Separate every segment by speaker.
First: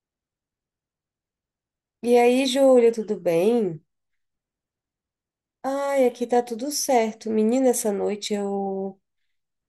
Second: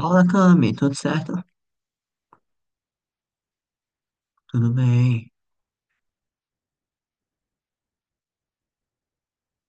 Speaker 1: Olá, Cami, tudo certo?
Speaker 2: E aí, Júlia, tudo bem?
Speaker 1: Tudo bem,
Speaker 2: Ai, aqui tá tudo certo. Menina, essa noite eu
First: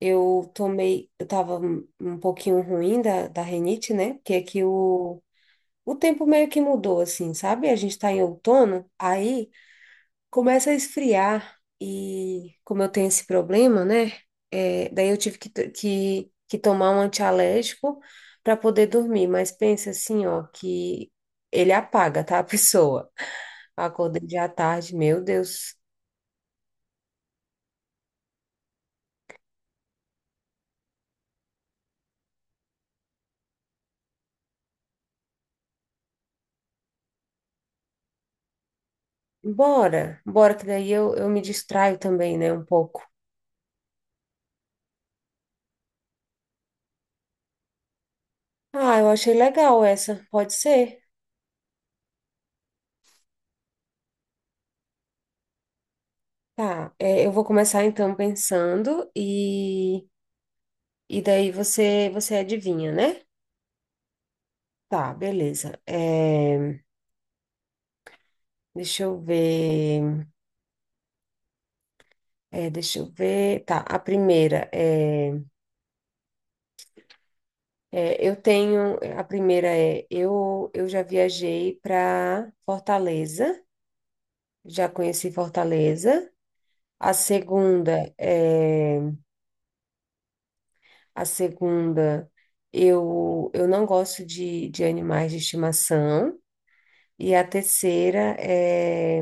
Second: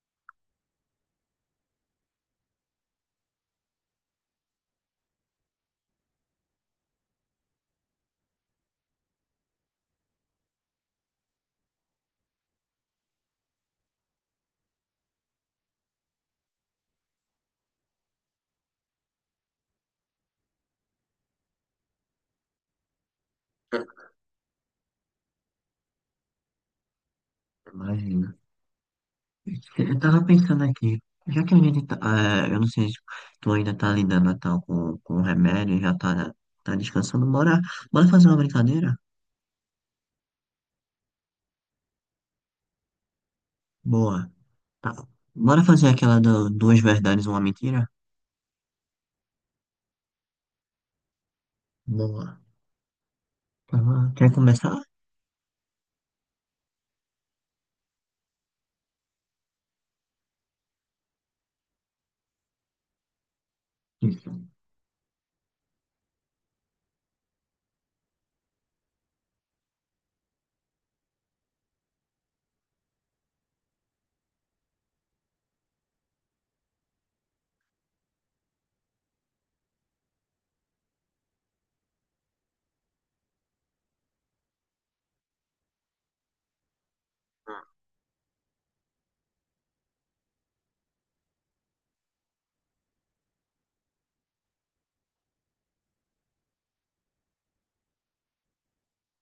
Speaker 2: eu tomei, eu tava um pouquinho ruim da rinite, né? Porque aqui o tempo meio que mudou, assim, sabe? A gente tá em outono, aí começa a esfriar e como eu tenho esse problema, né? Daí eu tive que tomar um antialérgico para poder dormir, mas pensa assim, ó, que ele apaga, tá, a pessoa. Acordei já à tarde, meu Deus.
Speaker 1: imagina. Eu tava pensando aqui, já que a gente tá, eu não sei se tu ainda tá lidando e tal com o remédio, tá descansando, bora fazer uma brincadeira?
Speaker 2: Bora, bora, que daí eu me distraio também, né, um pouco.
Speaker 1: Boa. Tá. Bora fazer aquela do, duas verdades, uma mentira?
Speaker 2: Ah, eu achei legal essa, pode ser?
Speaker 1: Boa. Tá. Bom. Quer começar?
Speaker 2: Tá, é, eu vou começar então pensando, e daí você adivinha, né?
Speaker 1: Isso.
Speaker 2: Tá, beleza. Deixa eu ver, deixa eu ver. Tá, a primeira é, eu já viajei para Fortaleza, já conheci Fortaleza. A segunda é a segunda, eu não gosto de animais de estimação e a terceira é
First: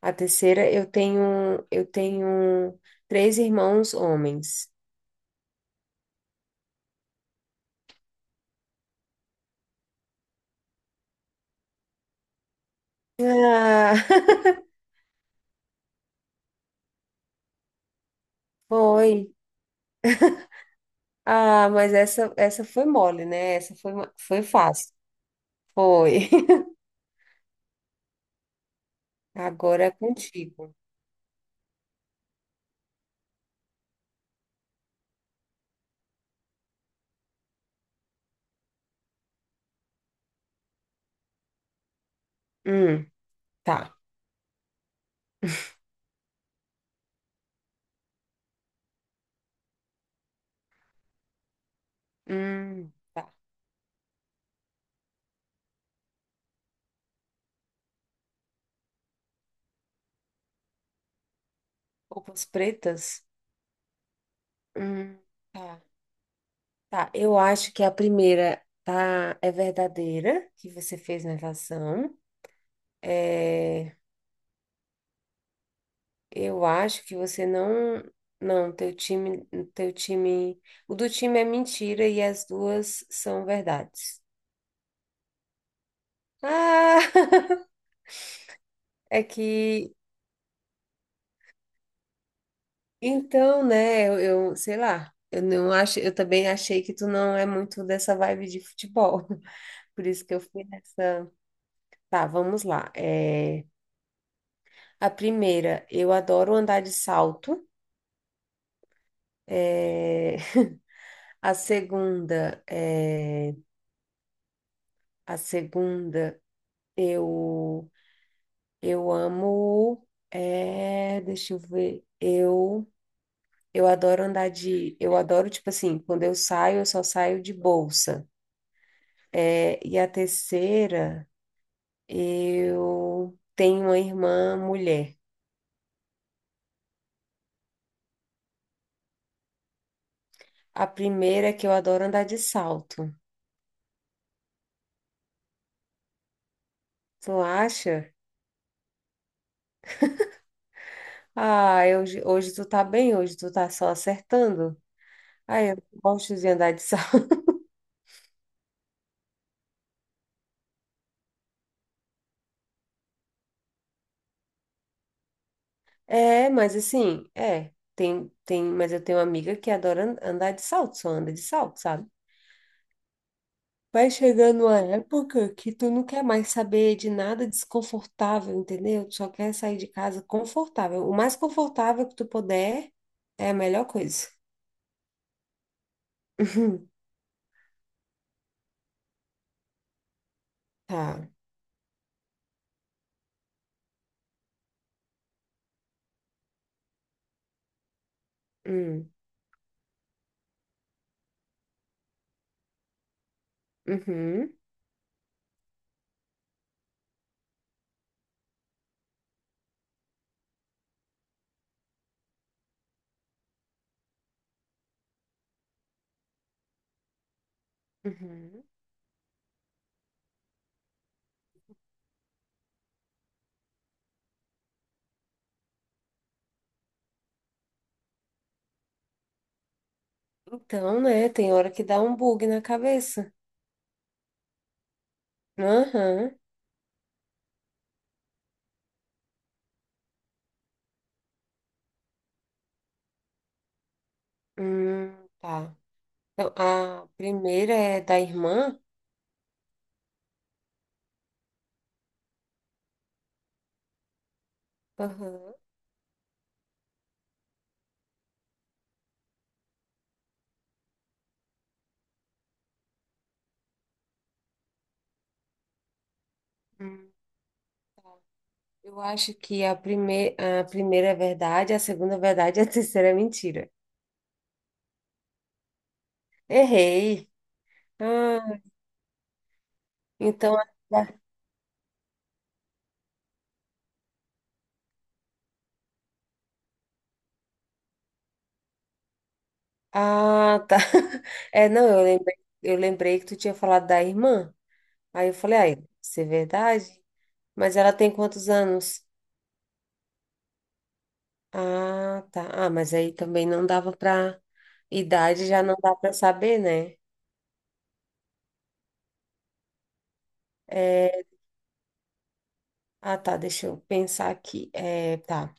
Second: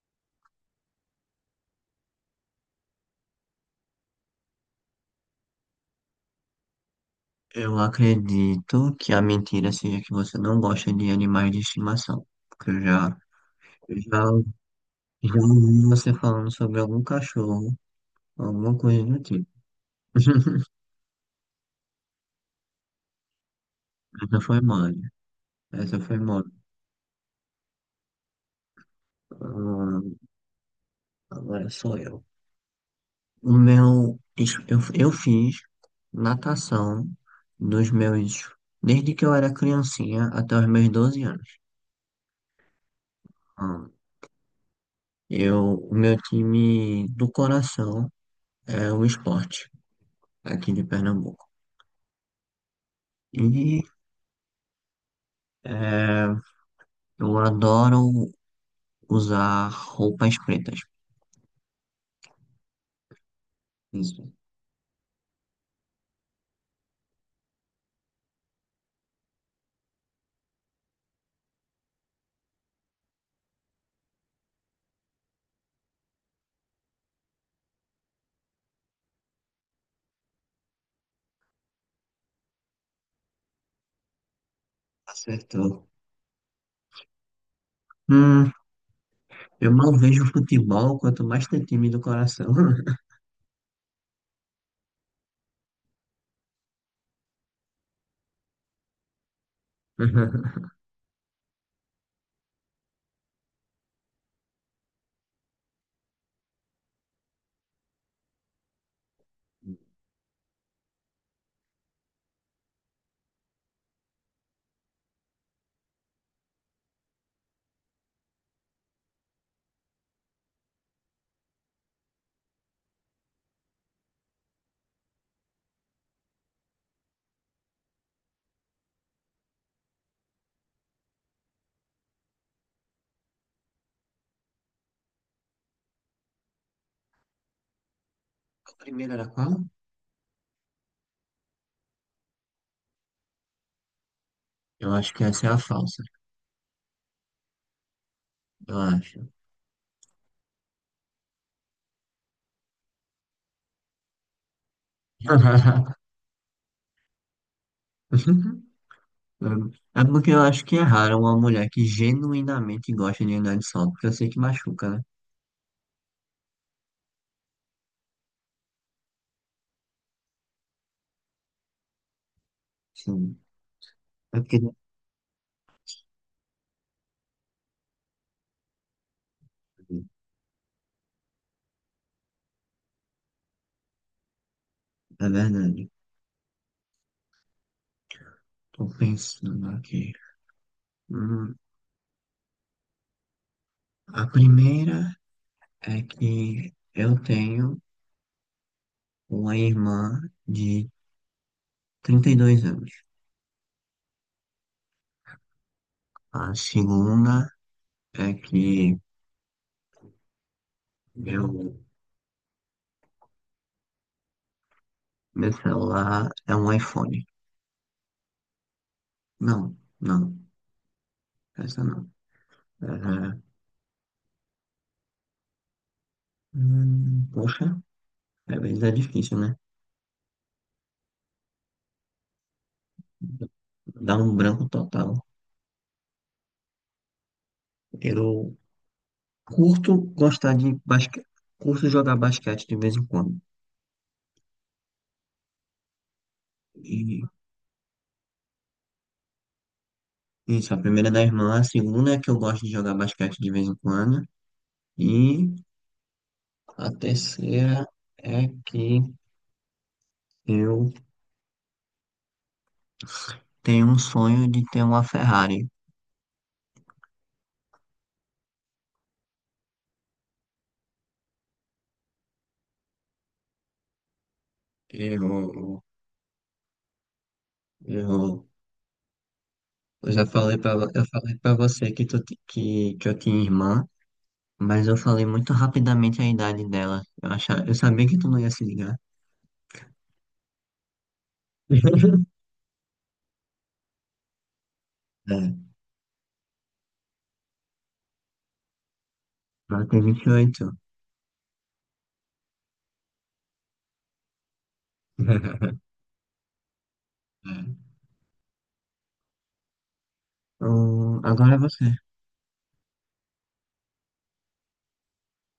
Speaker 2: a terceira eu tenho três irmãos homens.
Speaker 1: Eu acredito que a mentira seja que você não gosta de animais de estimação, porque
Speaker 2: Ah,
Speaker 1: eu já já ouvi você falando sobre algum cachorro, alguma coisa do
Speaker 2: foi.
Speaker 1: tipo.
Speaker 2: Ah, mas essa foi mole, né?
Speaker 1: Essa
Speaker 2: Foi
Speaker 1: foi
Speaker 2: fácil.
Speaker 1: mole. Essa foi
Speaker 2: Foi.
Speaker 1: mole.
Speaker 2: Agora é
Speaker 1: Ah,
Speaker 2: contigo.
Speaker 1: agora sou eu. O meu. Eu fiz natação dos meus. Desde que eu era criancinha até os meus 12 anos.
Speaker 2: Hum, tá.
Speaker 1: Ah, eu, o meu time do coração é o esporte, aqui de Pernambuco.
Speaker 2: Hum, tá.
Speaker 1: E é, eu adoro usar roupas pretas.
Speaker 2: Roupas pretas?
Speaker 1: Isso.
Speaker 2: Hum, tá. Tá, eu acho que a primeira tá, é verdadeira, que você fez natação. É, eu acho que você não. Não, teu time. O do time é mentira e as duas são verdades.
Speaker 1: Acertou.
Speaker 2: Ah!
Speaker 1: Hum,
Speaker 2: É
Speaker 1: eu mal
Speaker 2: que.
Speaker 1: vejo futebol, quanto mais ter time do coração.
Speaker 2: Então, né, eu sei lá. Eu não acho, eu também achei que tu não é muito dessa vibe de futebol. Por isso que eu fui nessa. Tá, vamos lá. A primeira, eu adoro andar de salto. É, a segunda, é, a segunda, eu, eu amo, é, deixa eu ver, eu adoro eu adoro, tipo assim, quando eu saio, eu só saio de bolsa. É, e a terceira, eu tenho uma irmã mulher.
Speaker 1: A primeira era qual?
Speaker 2: A primeira é que eu adoro andar de salto.
Speaker 1: Eu acho que essa é a falsa.
Speaker 2: Tu acha?
Speaker 1: Eu acho.
Speaker 2: Ah, hoje, hoje tu tá bem, hoje tu tá só acertando. Ah, eu gosto de andar de salto.
Speaker 1: É porque eu acho que é raro uma mulher que genuinamente gosta de andar de sol, porque eu sei que machuca, né?
Speaker 2: É, mas assim, mas eu tenho uma amiga que andar de salto, só anda de salto, sabe?
Speaker 1: Sim.
Speaker 2: Vai
Speaker 1: É porque... É
Speaker 2: chegando uma época que tu não quer mais saber de nada desconfortável, entendeu? Tu só quer sair de casa confortável. O mais confortável que tu puder é a melhor coisa.
Speaker 1: verdade.
Speaker 2: Uhum.
Speaker 1: Tô pensando aqui.
Speaker 2: Tá.
Speaker 1: Hum, a primeira é que eu tenho
Speaker 2: Hum.
Speaker 1: uma irmã de 32 anos.
Speaker 2: Uhum.
Speaker 1: A segunda é que meu, meu celular é um iPhone.
Speaker 2: Uhum.
Speaker 1: Não, não, essa não. É, poxa, às vezes é difícil, né?
Speaker 2: Então, né, tem hora que dá um bug na cabeça.
Speaker 1: Dá um branco total.
Speaker 2: Aham.
Speaker 1: Eu curto gostar de basquete, curto jogar basquete de vez em quando.
Speaker 2: Tá. Então, a
Speaker 1: E
Speaker 2: primeira é da irmã.
Speaker 1: isso, a primeira é da irmã, a segunda é que eu gosto de jogar basquete de vez em quando. E
Speaker 2: Aham.
Speaker 1: a terceira é que eu tenho um sonho de ter uma Ferrari.
Speaker 2: Hum. Eu acho que a, prime... A primeira é verdade, a segunda é verdade e a terceira é mentira.
Speaker 1: Eu
Speaker 2: Errei.
Speaker 1: Eu,
Speaker 2: Ah,
Speaker 1: eu já
Speaker 2: então.
Speaker 1: falei pra, eu falei pra você que, que eu tinha irmã, mas eu falei muito rapidamente a idade dela. Eu sabia que tu não ia se ligar.
Speaker 2: Ah, tá. É, não, eu lembrei que tu tinha falado da irmã. Aí eu falei,
Speaker 1: É,
Speaker 2: ai, isso é verdade? Mas ela tem quantos anos?
Speaker 1: ela tem 28.
Speaker 2: Ah, tá. Ah, mas aí também não dava pra. Idade já não dá pra saber, né?
Speaker 1: É.
Speaker 2: É,
Speaker 1: Agora é você.
Speaker 2: ah, tá. Deixa eu pensar aqui. É, tá.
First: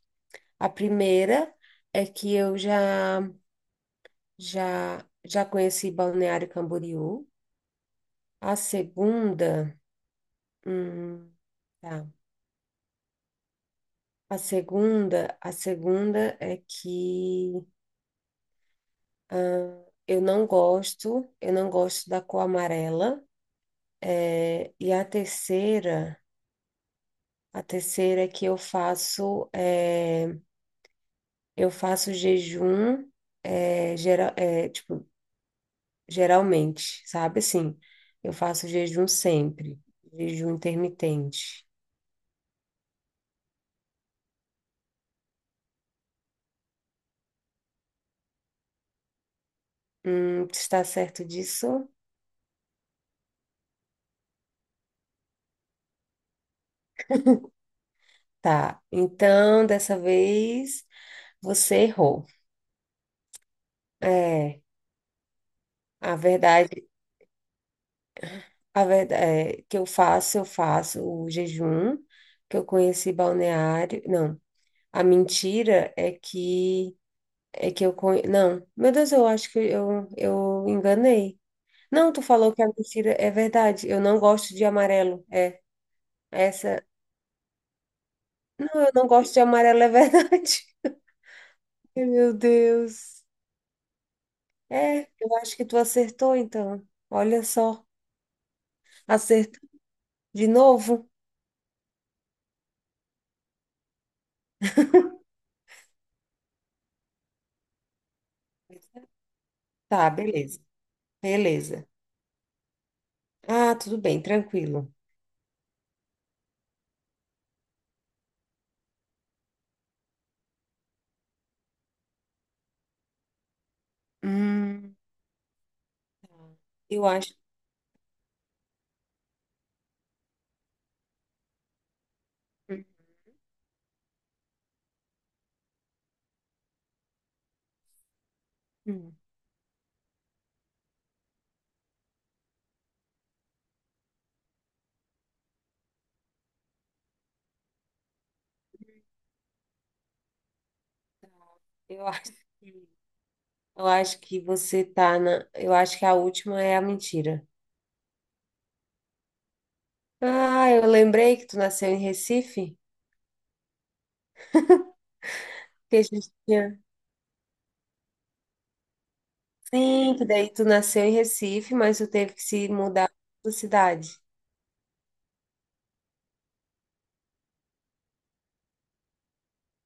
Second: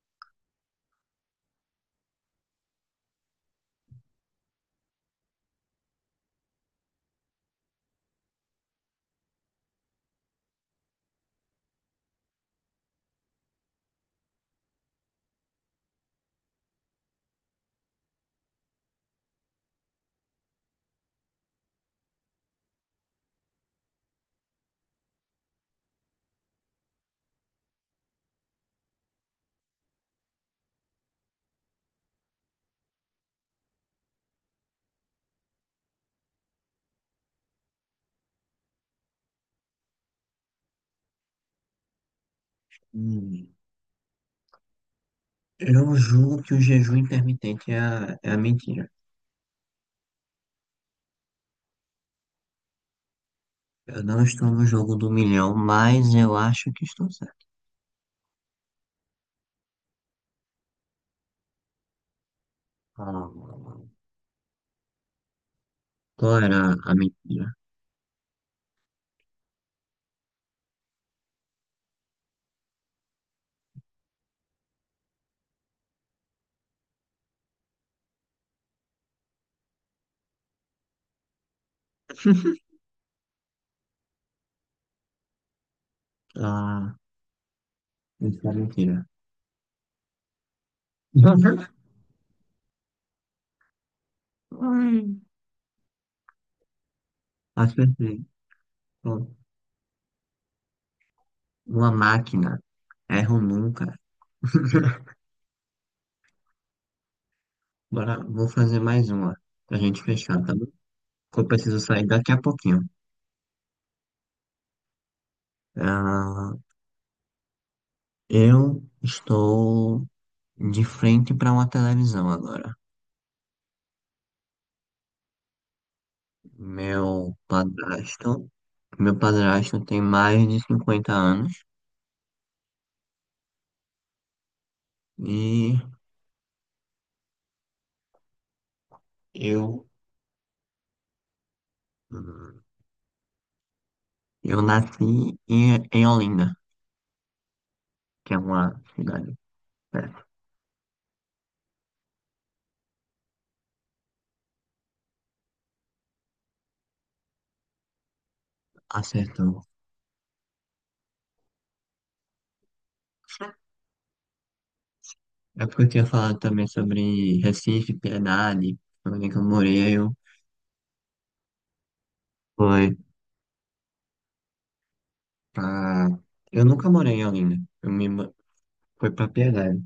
Speaker 2: A primeira é que eu já. Já, já conheci Balneário Camboriú. A segunda, hum, tá. A segunda é que eu não gosto da cor amarela. É, e a terceira é que eu faço jejum, é, geral, é, tipo, geralmente, sabe assim, eu faço jejum sempre, jejum intermitente.
Speaker 1: Hum, eu julgo que o jejum intermitente é a mentira
Speaker 2: Está certo disso?
Speaker 1: Eu não estou no jogo do milhão, mas eu acho que estou certo.
Speaker 2: Tá. Então, dessa vez, você errou.
Speaker 1: Ah,
Speaker 2: É, a
Speaker 1: qual era
Speaker 2: verdade,
Speaker 1: a mentira?
Speaker 2: a verdade é que eu faço o jejum, que eu conheci balneário. Não, a mentira é que não, meu Deus, eu acho que eu enganei. Não, tu falou que a mentira é verdade. Eu não gosto de amarelo. É, essa.
Speaker 1: Ah, isso é
Speaker 2: Não, eu
Speaker 1: mentira.
Speaker 2: não gosto de amarelo, é verdade. Ai, meu Deus.
Speaker 1: Ai,
Speaker 2: É, eu acho que tu acertou, então. Olha só,
Speaker 1: acertei. Pronto.
Speaker 2: acertou de novo.
Speaker 1: Uma máquina. Erro nunca. Bora, vou fazer mais uma pra gente
Speaker 2: Tá,
Speaker 1: fechar, tá
Speaker 2: beleza,
Speaker 1: bom? Que eu preciso
Speaker 2: beleza.
Speaker 1: sair daqui a pouquinho.
Speaker 2: Ah, tudo bem, tranquilo.
Speaker 1: Ah, eu estou de frente para uma televisão agora.
Speaker 2: Hum, eu acho,
Speaker 1: Meu padrasto, meu padrasto tem mais de 50 anos e
Speaker 2: hum,
Speaker 1: eu eu nasci em Olinda, que é uma cidade perto.
Speaker 2: eu acho, que- eu acho que você tá eu acho que a última é a mentira.
Speaker 1: Acertou.
Speaker 2: Ah, eu lembrei que tu nasceu em Recife,
Speaker 1: É porque eu
Speaker 2: que a
Speaker 1: tinha
Speaker 2: gente
Speaker 1: falado também
Speaker 2: tinha,
Speaker 1: sobre Recife, Piedade, onde que eu morei, eu
Speaker 2: sim, que daí tu nasceu em Recife, mas tu teve que se
Speaker 1: fui
Speaker 2: mudar para cidade.
Speaker 1: pra... Eu nunca morei em Olinda, fui pra Piedade.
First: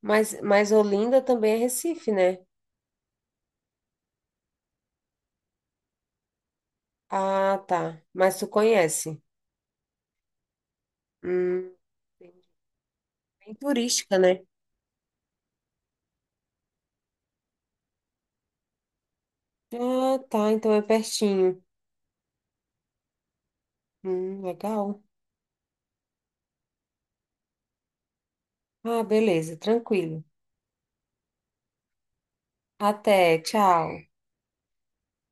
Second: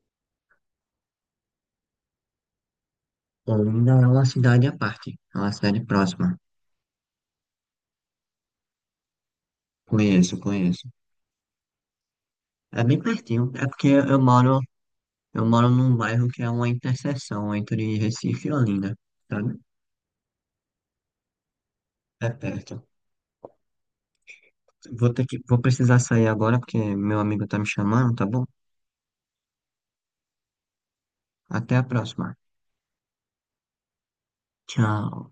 Speaker 2: Mas Olinda também é Recife, né?
Speaker 1: Olinda é uma cidade à parte, é uma cidade próxima.
Speaker 2: Ah, tá. Mas tu conhece?
Speaker 1: Conheço, conheço.
Speaker 2: Hum, entendi.
Speaker 1: É bem pertinho,
Speaker 2: Bem
Speaker 1: é porque
Speaker 2: turística, né?
Speaker 1: eu moro num bairro que é uma interseção entre Recife e Olinda, sabe?
Speaker 2: Ah, tá. Então é pertinho.
Speaker 1: É perto.
Speaker 2: Legal.
Speaker 1: Vou ter que... Vou precisar sair agora porque meu amigo tá me chamando, tá bom?
Speaker 2: Ah, beleza. Tranquilo.
Speaker 1: Até a próxima.
Speaker 2: Até. Tchau.
Speaker 1: Tchau.